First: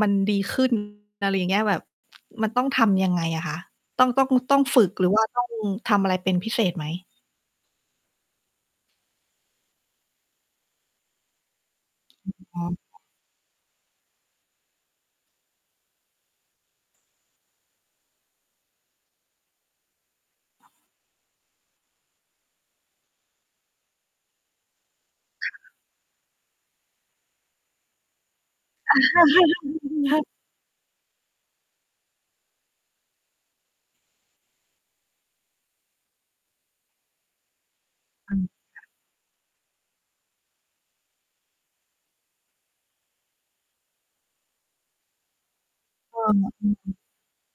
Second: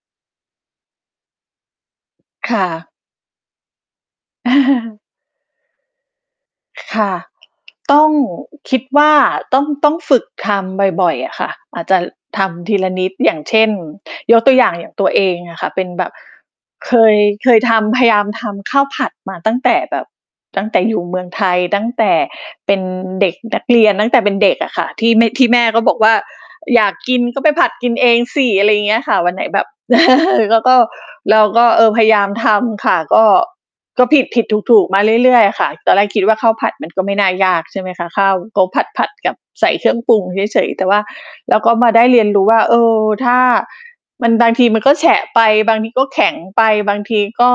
มันดี ขึ้น อะไรอย่างเงี้ย แบบมันคต้่องทะ ำยังไงอะคะ ต้อง ต้อง ต้องฝึกหรือว่าต้องทำอะไรเป็นพิเศษไหม? ค่ะ ต้อง คิดว่าต้อง ต้องฝึกทำบ่อย ๆ อะค่ะ อาจจะทอ๋ำทีละอ นิด อย่างเช่น ยกตัวอย่าง อย่างตัวเองอะค่ะ เป็นแบบ เคย เคยทำ พยายามทำข้าวผัดมาตั้งแต่แบบ ตั้งแต่อยู่เมืองไทย ตั้งแต่เป็นเด็กนักเรียน ตั้งแต่เป็นเด็กอะค่ะ ที่ไม่ ทคี่่แม่ะ ก็บอกว่า "อยากกินก็ไปผัดกินเองสิ" อะไรอย่างเงี้ยค่ะ วันไหนแบบ แล้วก็ เราก็ เออ พยายามทำค่ะ ก็ ก็ผิด ๆ ถูก ๆ มาเรื่อย ๆ อะค่ะ ตอนแรกคิดว่าข้าวผัดมันก็ไม่น่ายากใช่ไหมคะ ข้อาืวม ก็ผค่ะ ัด ๆ กับใส่เครื่องปรุงเฉย ๆ แต่ว่า แล้วก็มาได้เรียนรู้ว่า เออ ถ้ามันบางทีมันก็แฉะไป บางทีก็เอแขอ ็งไอป ืบอ างทีก็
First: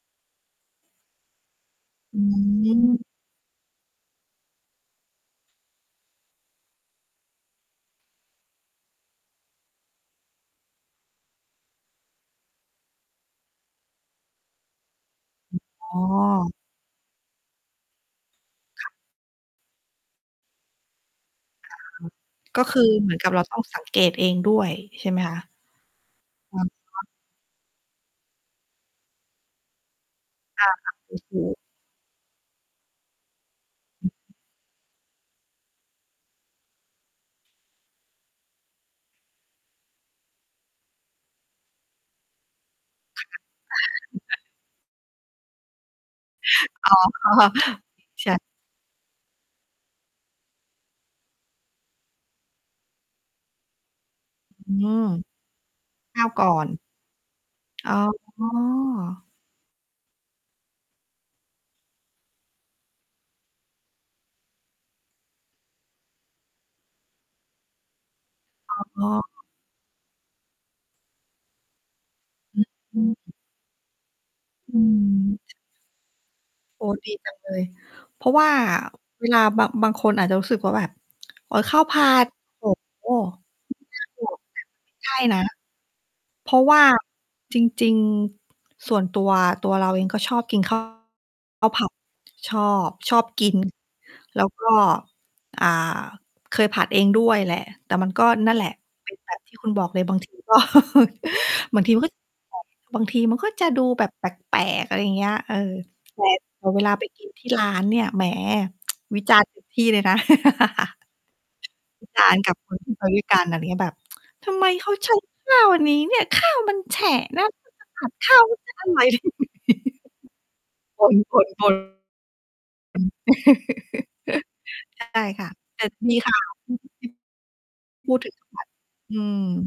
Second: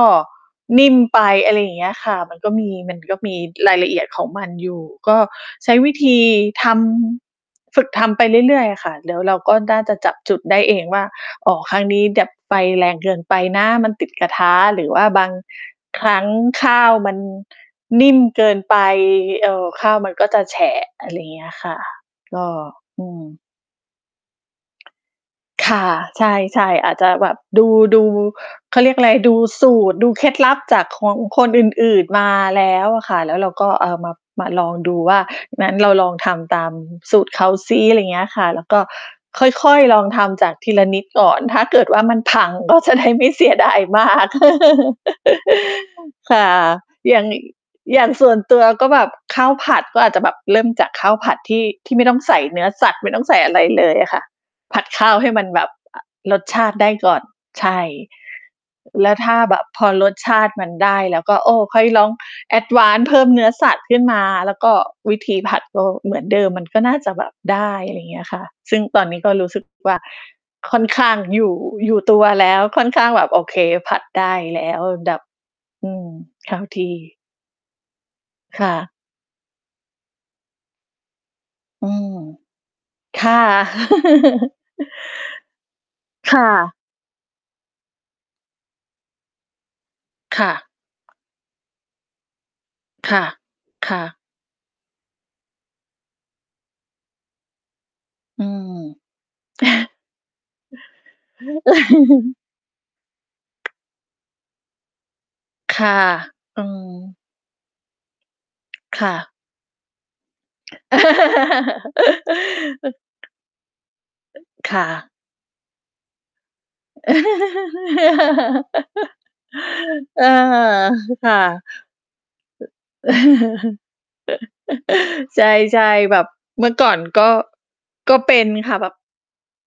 นิ่มไป อะ ไร อย่างเงี้ยค่อะ ืมันก็มี มันม ก็มีรายละเอียดของมันอยู่ ก็ใช้วิธีทำ ฝึกทำไปเรื่อย ๆ อะค่ะ แล้วเราก็น่าจะจับจุดได้เองว่า อ๋อ ครั้งนี้แบบไฟแรงเกินไปนะมันติดกระทะ หรือว่าบางอืม อ๋ครั้งอ ข้าวมันนิ่มเกินไป ค่ะ เอ่อ ข้าวมันก็จะแฉะ อะไรอย่างเงี้ยคอ่ะ ก็ า ก็คืออเืหมือนกับเรม าต้องสังเกตเองด้วยใช่ไหมคะ? ค่ะ ใชอ่ ๆ อาจ๋อ จะแบบดู ดู เขาเรียกอะไร ดูสูตร ดูเคล็ดลับค่ะ จากขๆ ออืงอฮคนึ อื่น ๆ มาแล้วอะค่ะ แล้วเราก็เอาอมืา ม มาลองดูว่า งั้นเราลองทำตามสูตรเขาซิ อะไรอย่างเงี้ยค่ะ แล้วก็ค่อย ๆ ลองทำจากทีละนิดก่อน ถ้าเกิดว่ามันพัง ก็จะได้คไม่่เสียดะ ายมาก ค่ะ อ๋อ อย่าง อย่างสใช่วน่ ตัวก็แบบข้าวผัดก็อาจจะแบบเริ่มจากข้าวผัดที่ ที่ไม่ต้องใส่เนื้อสัตว์ ไม่ต้องใส่อะไรเลยอะค่ะ อืผัดขม ้าวให้มันแบบอะข้าวรกส่อชน าติได้ก่อน ใช่ อ๋แล้วอ ถ้าแบบพอรสชาติมันได้ แล้วก็ โอ้ ค่อยลอง Advance เพิ่มเนื้อสัตว์ขึ้นมา แล้วก็วิธีผัดก็เหมือนเดิมมันก็น่าจะแบบได้ อะไรเงี้ยค่ะ ซึ่งตออ๋นนี้ก็อ รู้สึกว่า ค่อนข้างอยู่ อยู่ตัวแล้อว ค่อนขื้างแบบม โอเค ผัดได้แล้อืว แบบ ม ช อืม เข้าทโอ้ ี่ ดีจังเลย เพราะว่าค่ะ เวลาบาง บางคนอาจจะรู้สึกว่าแบบ โอ้ ข้าวอืผัม ด โอ้ ค่ะ ใช่นะ ค่เพราะวะ ่าจริง ๆ ส่วนตัว ตัวเราเองก็ชอคบ่กิน ะ ข้าว ข้าวผัด ชอบ คชอ่ะ บกิน ค่ะ แล้วก็ อ่า เคยผัดเองด้วยแหละ แต่มันก็อืนั่นแหละ เป็นแบบ ที่คุณบอกเลยบาง ที ก็ ม บางทีมันก็ ไฟ บางทีมันก็จะดูแบบแปลก ๆ อะไรอย่างเงี้ย เออ ค่ะ แต่ อืแต่เวลาไปม กินที่ร้านเนี่ย แหม ค่วิะ จารณ์ เต็ม ที่เลยนะ วิ จารณ์กับ คนที่ ไปด้วยกัน อะไรอย่างงี้แบบ "ทำไมค่เขาใชะ ้ข้าวอันนี้เนี่ย ข้าวมันแฉะนะ คือแบบ ผัดข้าว มันไม่อร่อย อา คบ่ะ ่น ๆ บ่น ใช่ ใชค่ะ แต่ ่ๆ แมบี บข่าว เมื่อก่อนก็ พกู็ด ถเึปง ็นค่ะ แบบ อืม